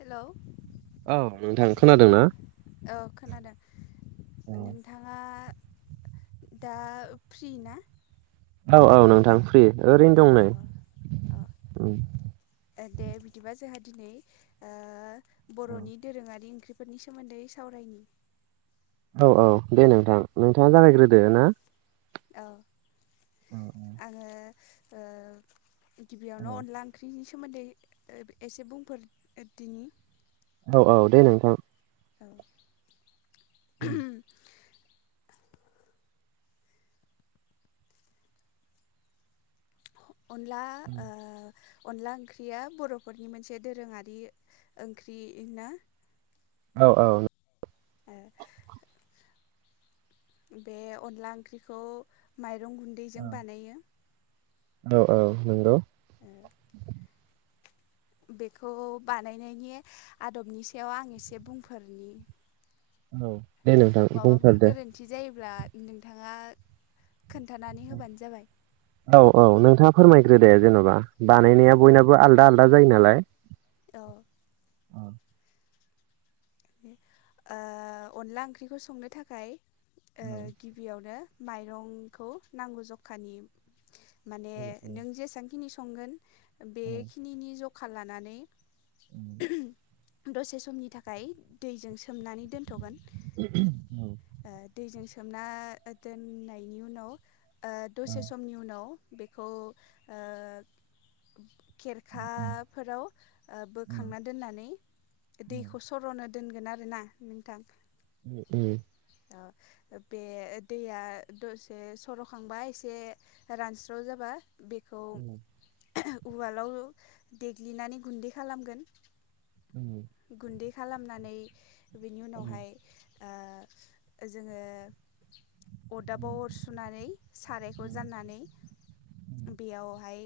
हेल' औ नोंथां खोनादों ना? औ खोनादों [inaudible] नोंथाङा [inaudible] दा फ्रि ना? औ औ नोंथां फ्रि ओरैनो दं नै। अ दे बिदिबा जोंहा दिनै ओ बर'नि दोरोङारि ओंख्रि बे फोरनि सोमोन्दै सावरायनि। औ औ दे नोंथां नोंथाङा जालायग्रोदो ना? औ आङो ओ गिबियावनो अनला ओंख्रिनि सोमोन्दै ओ एसे बुंफोरदिनि औ औ दे नोंथां औ [inaudible] उ अनला ओ अनला ओंख्रिया बर'फोरनि मोनसे दोरोङारि ओंख्रि ना औ औ। बे अनला ओंख्रिखौ माइरं गुन्दैजों बानायो औ औ नोंगौ। [inaudible] बेखौ बानायनायनि आदबनि सायाव आं इसे बुंफोरनि औ दे नोंथां माबाफोर बुंफोर दे गोरोन्थि जायोब्ला नोंथाङा खोन्थानानै होबानो जाबाय [inaudible] औ औ नोंथाङा फोरमायग्रो दे जेन'बा औ बानायनाया औ बयनाबो आलदा आलदा जायो नालाय औ आ ओ अनला ओंख्रिखौ संनो थाखाय ओ गिबियावनो माइरंखौ नांगौ जखानि माने नों जेसांखिनि स संगोन बेखिनि नि जखा लानानै [inaudible] दसे समनि थाखाय दैजों सोमनानै दोनथ'गोन ओ [unintelligible] दैजों सोमना दोननायनि उनाव ओ दसे समनि उनाव बेखौ ओ खेरखाफोराव ओ बोखांना दोननानै दैखौ सर'नो दोनगोन आरोना नोंथां। [unintelligible] [unintelligible] बे दैया दसे सर'खांबा एसे रानस्राव जाबा बे [inaudible] [unintelligible] उवालाव देग्लिनानै गुन्दै खालामगोन [inaudible] गुन्दै खालामनानै बिनि उनावहाय आ जोङो अरदाबाव अर सुनानै सारायखौ जाननानै बेयावहाय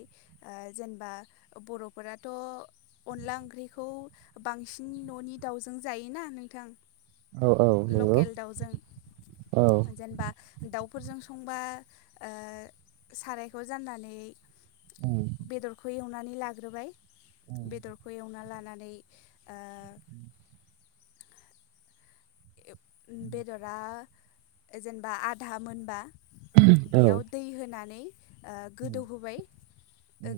ओ जेनबा बर'फोराथ' अनला ओंख्रि खौ बांसिन न'नि दाउजों जायोना नोंथां औ नंगौ लकेल दाउजों जेनबा दाउफोरजों संबा ओ सारायखौ जान्नानै औ बेदरखौ एव नानै लाग्रोबाय बेदरखौ एवना लानानै ओ बेदरा जेनबा आधा मोनबा बेयाव दै होनानै ओ गोदौहोबाय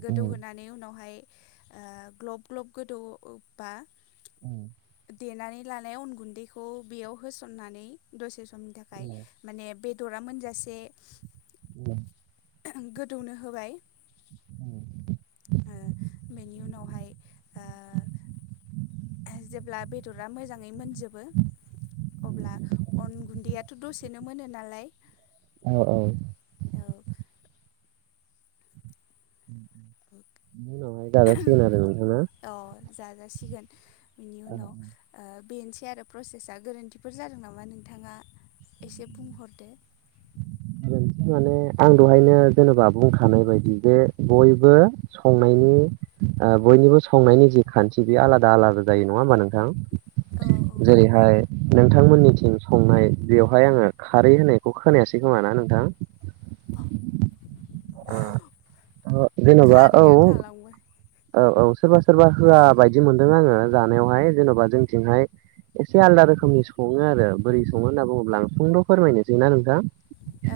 गोदौहोनानै उनावहाय ओ ग्लब ग्लब गोदौबा [inaudible] देनानै लानाय अन गुन्दैखौ बेयाव होसननानै दसे समनि थाखाय माने बे दरा मोनजासे [unintelligible] [unintelligible] गोदौनो होबाय ओ बेनि उनावहाय ओ जेब्ला बेदरा मोजाङै मोनजोबो अब्ला अन गुन्दैयाथ' दसेनो मोनो नालाय औ औ औ [inaudible] बेनि उनावहाय जाजासिगोन आरो नोंथां ना औ जाजासिगोन बिनि उनाव ओ बेनोसै आरो प्रसेसा गोरोन्थिफोर जादों नामा नोंथाङा एसे बुंहरदो गोरोन्थि माने आं दहायनो जेनेबा बुंखानाय बायदि जे बयबो संनायनि ओ बयनिबो संनायनि जि खान्थि बे आलादा आलादा जायो नङा होमबा नोंथां औ औ जेरैहाय नोंथांमोननिथिं संनाय बेवहाय आङो खारै होनायखौ खोनायासै खोमा ना नोंथां [unintelligible] ओ जेन'बा औ खारैया थालांबाय औ औ सोरबा सोरबा होआ बायदि मोनदों आङो जानायावहाय जेन'बा जोंथिंहाय एसे आलदा रोखोमनि सङो आरो बोरै सङो होनना बुङोब्ला आं सुंद' फोरमायनोसै ना नोंथां?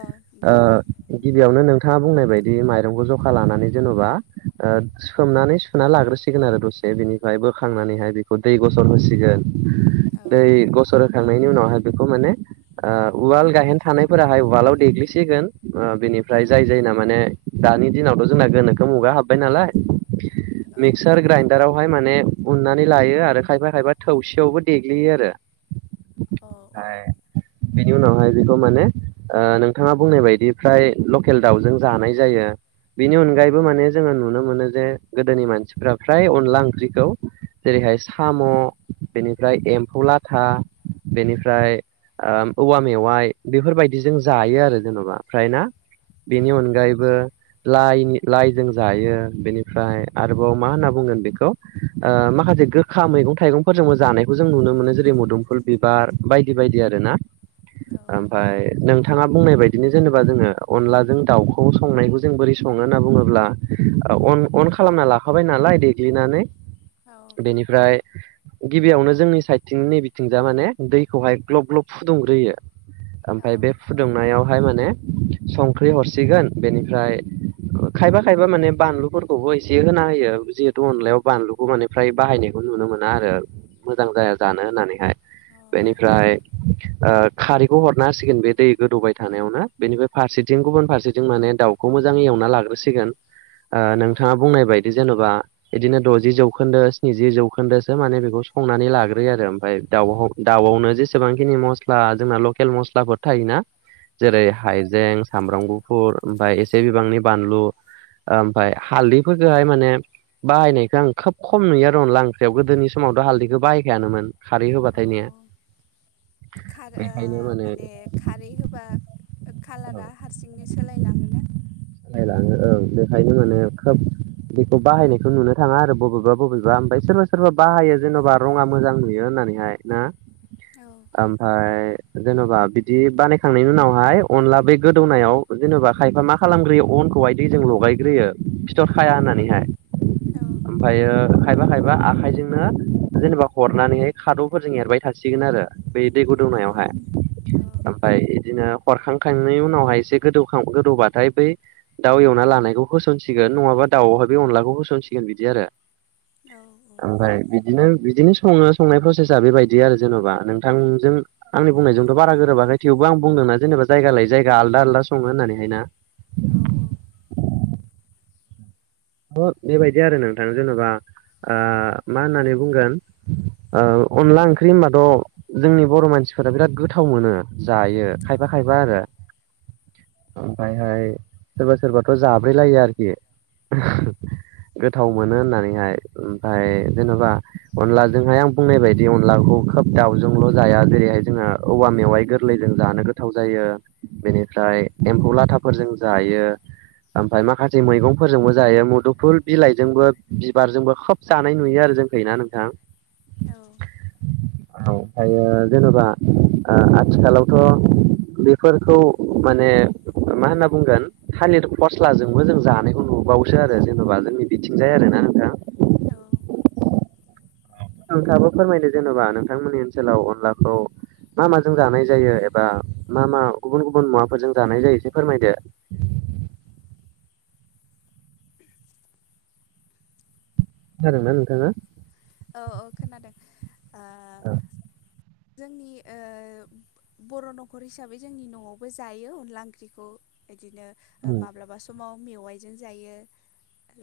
औ दे ओ गिबियावनो नोंथाङा बुंनाय बायदि दि माइरंखौ जखा लानानै जेन'बा ओ सोमनानै सुना लाग्रोसिगोन आरो दसे बिनिफ्राय बोखांनानैहाय बेखौ दै गसर होसिगोन औ दै गसर होखांनायनि उनाव आ बेखौ माने ओ उवाल गाहेन थानायफोराहाय उवालाव देग्लिसिगोन बेनिफ्राय औ जाय जायना माने दानि दिनावथ' जोंना गोनोखो मुगा हाबबाय नालाय औ मिक्सार ग्राइनडाराव हाय माने उननानै लायो आरो खायफा खायफा थौसियावबो देग्लियो आरो। खार ओ [unintelligible] बिनि उनावहाय बेखौ माने ओ नोंथाङा बुंनाय बायदि फ्राय लकेल दाउजों जानाय जायो बिनि अनगायैबो माने जोङो नुनो मोनो जे गोदोनि मानसिफ्रा फ्राय अनला ओंख्रिखौ जेरैहाय साम' बेनिफ्राय एम्फौ लाथा बेनिफ्राय ओ औवा मेवाइ बेफोरबायदिजों जायो आरो जेनेबा ओमफ्राय ना बेनि अनगायैबो लाइ नि लाइजों जायो बेनि फ्राय आरोबाव मा होनना बुंगोन बेखौ ओ माखासे गोखा मैगं थाइगंफोरजोंबो जानायखौ जों नु नोमोनो जेरै मदुमफुल बिबार बायदि बायदि आरो ना ओमफाय नोंथांआ बुंनाय बायदिनो जेनेबा जोङो अनलाजों दाउखौ संनायखौ जों बोरै सङो होनना बुङोब्ला ओ अन अन खालामना लाखाबाय नालाय देग्लिनानै बेनिफ्राय गिबियावनो जोंनि साइडथिंनि नैबेथिंजा माने दैखौहाय ग्लब ग्लब फुदुंग्रोयो ओमफ्राय बे फुदुंनायाव फाय माने संख्रै हरसिगोन बेनिफ्राय ओ खायफा खायफा माने बानलुफोर खौबो एसे होना होयो जिहेतु अनलायाव बानलुखौ माने फ्राय बाहायनायखौ नुनो मोना आरो। मोजां जाया जानो होननानैहाय बेनिफ्राय ओ खारैखौ हरना होसिगोन बे दै गोदौबाय थानायावनो बेनिफ्राय फारसेथिं गुबुन फारसेथिं माने दावखौ मोजाङै एवना लागोरसिगोन जेनेबा बिदिनो द'जि जौखोन्दो स्निजि जौखोन्दोसो माने बेखौ संनानै लाग्रोयो आरो ओमफ्राय दा दाउ दाउआवनो जेसेबांखिनि मस्ला जोंना लकेल मस्लाफोर थायोना जेरै हाइजें सामब्राम गुफुर ओमफ्राय एसे बिबांनि बानलु ओमफ्राय हालदैफोरखौहाय माने बाहायनायखो आं खोब खम नुयो आरो अनला ओंख्रियाव गोदोनि समावथ'हालदैखौ बाहायखायानोमोन खारिखौ होबाथायना? माने खारै होबा औ खालारा हारसिंनो सोलायलाङोना? सालायलाङो ओं बेखायनो माने खोब बेखौ बाहायनायखौ नुनो थाङा आरो बबेबा बबेबा ओमफ्राय सोरबा सोरबा बाहायो जेन'बा रङा मोजां नुयो होनना ओरैहाय ना औ आमफाय जेन'बा बिदि बानायखांनायनि उनावहाय अनला बै गोदौनायाव जेनेबा खायफा मा खालामग्रोयो अनखौहाय दैजों लगायग्रोयो फिथर खाया होननानैहाय औ मायबा खाया बा आखायजोंनो जेनेबा हरनानैहाय खाद'फोरजों एरबाय थासिगोन आरो बे दै गुदुंनायावहाय औ ओमफ्राय बिदिनो हरखांखांनायनि उनावहाय एसे गो गोदौबाथाय बै दाउ एवना लानायखौ होस होसनसिगोन नङाबा दाउआवहाय बे अनलाखौ होसनसिगोन बिदि आरो औ ओमफ्राय बिदिनो बिदिनो सङो संनाय प्रसेसआ बेबायदि आरो जेन'बा नोंथांजों आंनि बुंनायजोंथ' बारा गोरोबाखै थेवबो खौ आं बुंदोंना जेनेबा जाया लाय जायगा आलादा आलादि सङो होननानैहायना औ औ औ बेबायदि आरो नोंथां जेनेबा ओ मा होननानै बुंगोन अनला ओंख्रि होनबाथ' जोंनि बर' मानसिफोरा बिराद गोथाव मोनो जायो खायबा खायबा आरो ओमफ्रायहाय सोरबा सोरबाथ' जाब्रेलायो आरोखि [inaudible] गोथाव मोनो होननानैहाय ओमफ्राय जेनेबा अनलाजोंहाय आं बुंनाय बायदि अनलाखौ खोब दाउजोंल' जाया जेरैहाय जोङो औवा मेवाइ गोरलैजों जानो गोथाव जायो। बेनिफ्राय एम्फौ लाथाफोरजों जायो ओमफ्राय माखासे मैगंफोरजोंबो जायो मुदुफुल बिलाइजोंबो बिबारजोंबो खोब जानाय नुयो आरो जोंख ना नोंथां औ औ ओमफ्रायो जेनेबा आथिखालावथ' बेफोरखौ माने मा होनना बुंगोन थालिर फस्लाजोंबो जों जानायखौ नुबोबाव आरो जेन'बा जोंनि बिथिंजाय आरोना नोंथाङा औ नोंथाङाबो फोरमायदो जेन'बा नोंथांमोननि ओनसोलाव अनलाखौ मा माजों जानाय जायो एबा मा मा गुबुन गुबुन मुवाफोरजों जानाय जायो इसे फोरमायदो [inaudible] खोनादोंना नोंथाङा औ औ खोनादों आ जोंनि ओ बर' न'खर हिसाबै जोंनि न'आवबो जायो अनला ओंख्रिखौ बिदिनो उम माब्लाबा समाव मेवाइजों जायो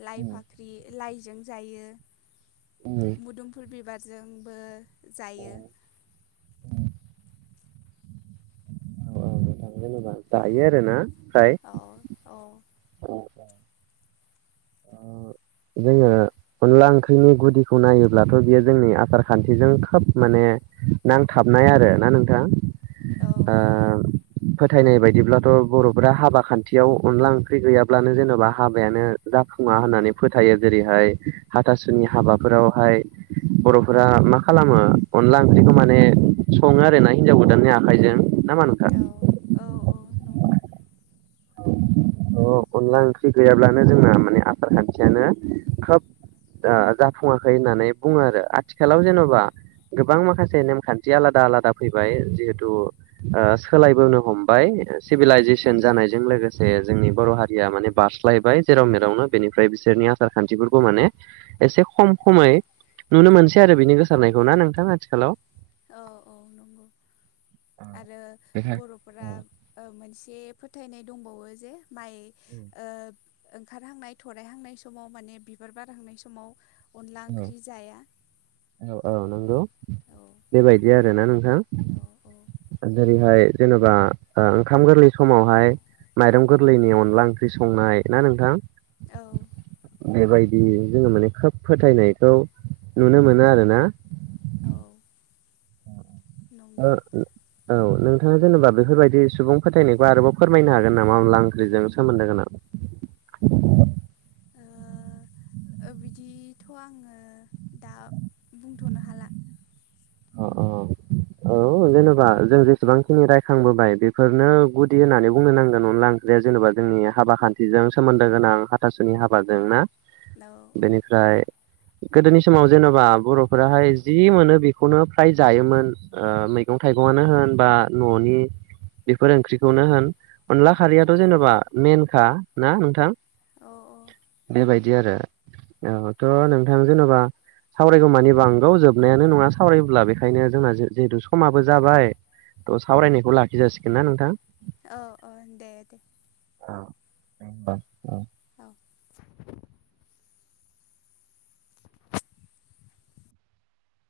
लाइ फाख्रि लाइ जों जायो उम उम मुदुमफुल बिबारजोंबो जायो औ जेनेबा जायो आरोना फ्राय औ औ [inaudible] औ। जोङो अनला ओंख्रिनि गुदिखौ नायोब्लाथ' बियो जोंनि आसार खान्थिजों खोब माने नांथाबनाय आरो ना नोंथां। औ फोथायनाय बायदिब्लाथ' बर'फ्रा हाबा खान्थियाव अनला ओंख्रि गैयाब्लानो जेन'बा हाबायानो जाफुङा होननानै फोथायो जेरैहाय हाथासुनि हाबाफोरावहाय बर'फोरा मा खालामो अनला ओंख्रिखौ माने सङो आरो ना हिन्जाव गोदाननि आखाइजों नामा नोंथां औ औ औ नंगौ। अ अनला ओंख्रि गैयाब्लानो जोंना माने आसार खान्थियानो खोब जाफुङाखै होननानै बुङो आरो आथिखालाव जेन'बा गोबां माखासे नेमखान्थि आलादा आलादा फैबाय जिहेथु सोलायबोनो हमबाय सिभिलाइजेसन जानायजों लोगोसे जोंनि बर' हारिया माने बारस्लायबाय जेराव नो बेनिफ्राय बिसोरनि आसार खान्थिफोरखौ माने एसे खम खमै नुनो मोनसै आरो बिनि गोसारनायखौ ना नोंथां आथिखालाव औ औ नंगौ आरो औ बर'फोरा मोनसे फोथायनाय दंबावो जे माइ ओंखारहांनाय थरायहांनाय समाव माने बिबार बारहांनाय समाव अनला औ ओंख्रि जाया औ औ नंगौ औ बेबायदि आरोना नों औ औ जेरैहाय जेनेबा ओंखाम गोरलै समावहाय माइरं गोरलैनि अनला ओंख्रि संनाय ना नोंथां। औ बेबायदि जोङो माने खोब फोथायनायखौ नुनो मोनो आरो ना। औ। नंगौ औ नोंथाङा जेनेबा बेफोरबायदि सुबुं फोथायनायखौ आरोबाव फोरमायनो हागोन नामा अनला ओंख्रिजों सोमोन्दो गोनां [inaudible] बिदिथ' आङो दा बुंथ'नो हाला। अ अ [inaudible] औ जेनेबा जों जेसेबांखिनि रायखांबोबाय बेफोरनो गुदि होननानै बुंनो नांगोन अनला आं बे जेनेबा जोंनि हाबा खान्थिजों सोमोन्दो गोनां हाथासुनि हाबाजों ना औ औ बेनिफ्राय गोदोनि समाव जेन'बा बर'फोराहाय जि मोनो बेखौ बेखौनो फ्राय जायोमोन मैगं थाइगंनो होन बा न'नि बेफोर ओंख्रिखौनो होन अनला औ खारैयाथ' जेनेबा मेन खा ना नोंथां औ बेबायदि आरो औथ' नोंथां जेनेबा सावरायगौमानि बांगौ जोबनायानो नङा सावरायोब्ला बेखायनो जोंना जिहेथु समाबो जाबाय थ' सावरायनायखौ लाखि जासिगोन ना नोंथां? औ औ दे दे। [inaudible] औ